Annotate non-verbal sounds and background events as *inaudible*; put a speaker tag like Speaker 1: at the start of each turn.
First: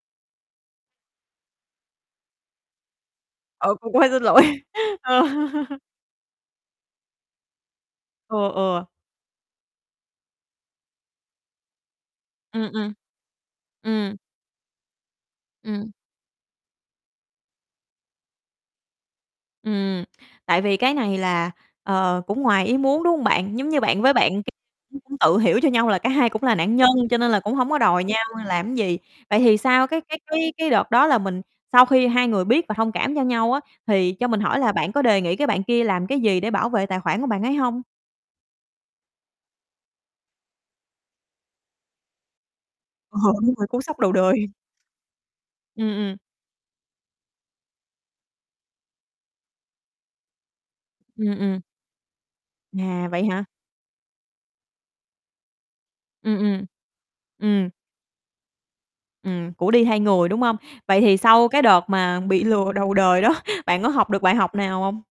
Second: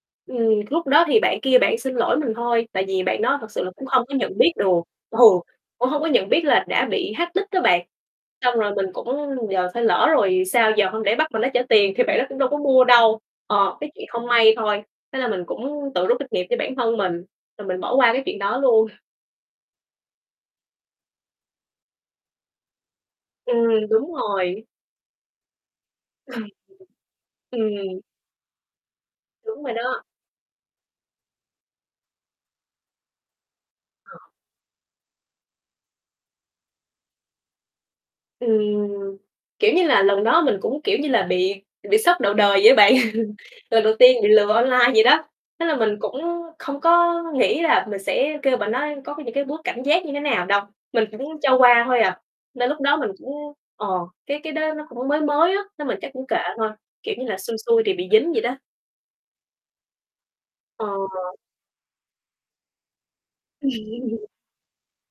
Speaker 1: Ừm, lúc đó thì bạn kia bạn xin lỗi mình thôi, tại vì bạn đó thật sự là
Speaker 2: Ờ,
Speaker 1: cũng
Speaker 2: cũng
Speaker 1: không
Speaker 2: phải
Speaker 1: có
Speaker 2: xin
Speaker 1: nhận biết
Speaker 2: lỗi,
Speaker 1: được, ừ,
Speaker 2: ờ. *laughs*
Speaker 1: cũng hông có nhận biết là đã bị hack nick đó bạn.
Speaker 2: Ừ,
Speaker 1: Xong rồi
Speaker 2: ừ.
Speaker 1: mình cũng giờ phải lỡ rồi sao giờ, hông lẽ bắt bạn đó trả tiền thì bạn đó cũng đâu có
Speaker 2: Ừm,
Speaker 1: mua
Speaker 2: ừm.
Speaker 1: đâu. Ờ, cái chuyện
Speaker 2: Ừm.
Speaker 1: không may thôi, thế là mình
Speaker 2: Ừm.
Speaker 1: cũng tự rút kinh nghiệm cho bản thân mình rồi mình bỏ qua cái chuyện đó luôn.
Speaker 2: Ừm, tại vì cái này là, ờ, cũng ngoài ý muốn, đúng hông bạn? Giống như
Speaker 1: Ừm,
Speaker 2: bạn
Speaker 1: đúng
Speaker 2: với bạn kia
Speaker 1: rồi.
Speaker 2: cũng tự hiểu cho nhau là cả hai cũng là nạn nhân cho
Speaker 1: *chuckles*
Speaker 2: nên là cũng hông có
Speaker 1: Ừm.
Speaker 2: đòi nhau làm gì. Vậy thì
Speaker 1: Đúng rồi
Speaker 2: sau cái
Speaker 1: đó.
Speaker 2: cái cái cái đợt đó là mình sau khi hai người biết và thông cảm cho nhau á thì
Speaker 1: Ờ.
Speaker 2: cho mình hỏi là bạn có đề nghị cái bạn kia làm cái gì để bảo vệ tài khoản của bạn ấy hông?
Speaker 1: Ừm, kiểu như là, lần đó mình cũng, kiểu như là, bị bị sốc đầu đời vậy á bạn,
Speaker 2: Ờ,
Speaker 1: *chuckles*
Speaker 2: đúng rồi, cú
Speaker 1: lần đầu
Speaker 2: sốc đầu
Speaker 1: tiên bị
Speaker 2: đời.
Speaker 1: lừa online vậy đó. Thế là
Speaker 2: Ừm,
Speaker 1: mình
Speaker 2: ừm.
Speaker 1: cũng không có nghĩ là mình sẽ kêu bạn đó có những cái bước cảnh giác như thế nào đâu, mình
Speaker 2: Ừm,
Speaker 1: cũng cho
Speaker 2: ừm.
Speaker 1: qua thôi à. Nên lúc đó
Speaker 2: À,
Speaker 1: mình
Speaker 2: vậy hả.
Speaker 1: cũng, ờ, cái cái đó nó cũng mới mới á, nên mình chắc cũng kệ
Speaker 2: Ừm, ừm.
Speaker 1: thôi, kiểu như là xui
Speaker 2: Ừm.
Speaker 1: xui thì bị dính vậy đó.
Speaker 2: Ừm, của đi thay người, đúng hông? Vậy thì
Speaker 1: Ờ.
Speaker 2: sau cái đợt mà bị lừa đầu đời đó, bạn có học được
Speaker 1: *chuckles*
Speaker 2: bài học nào hông?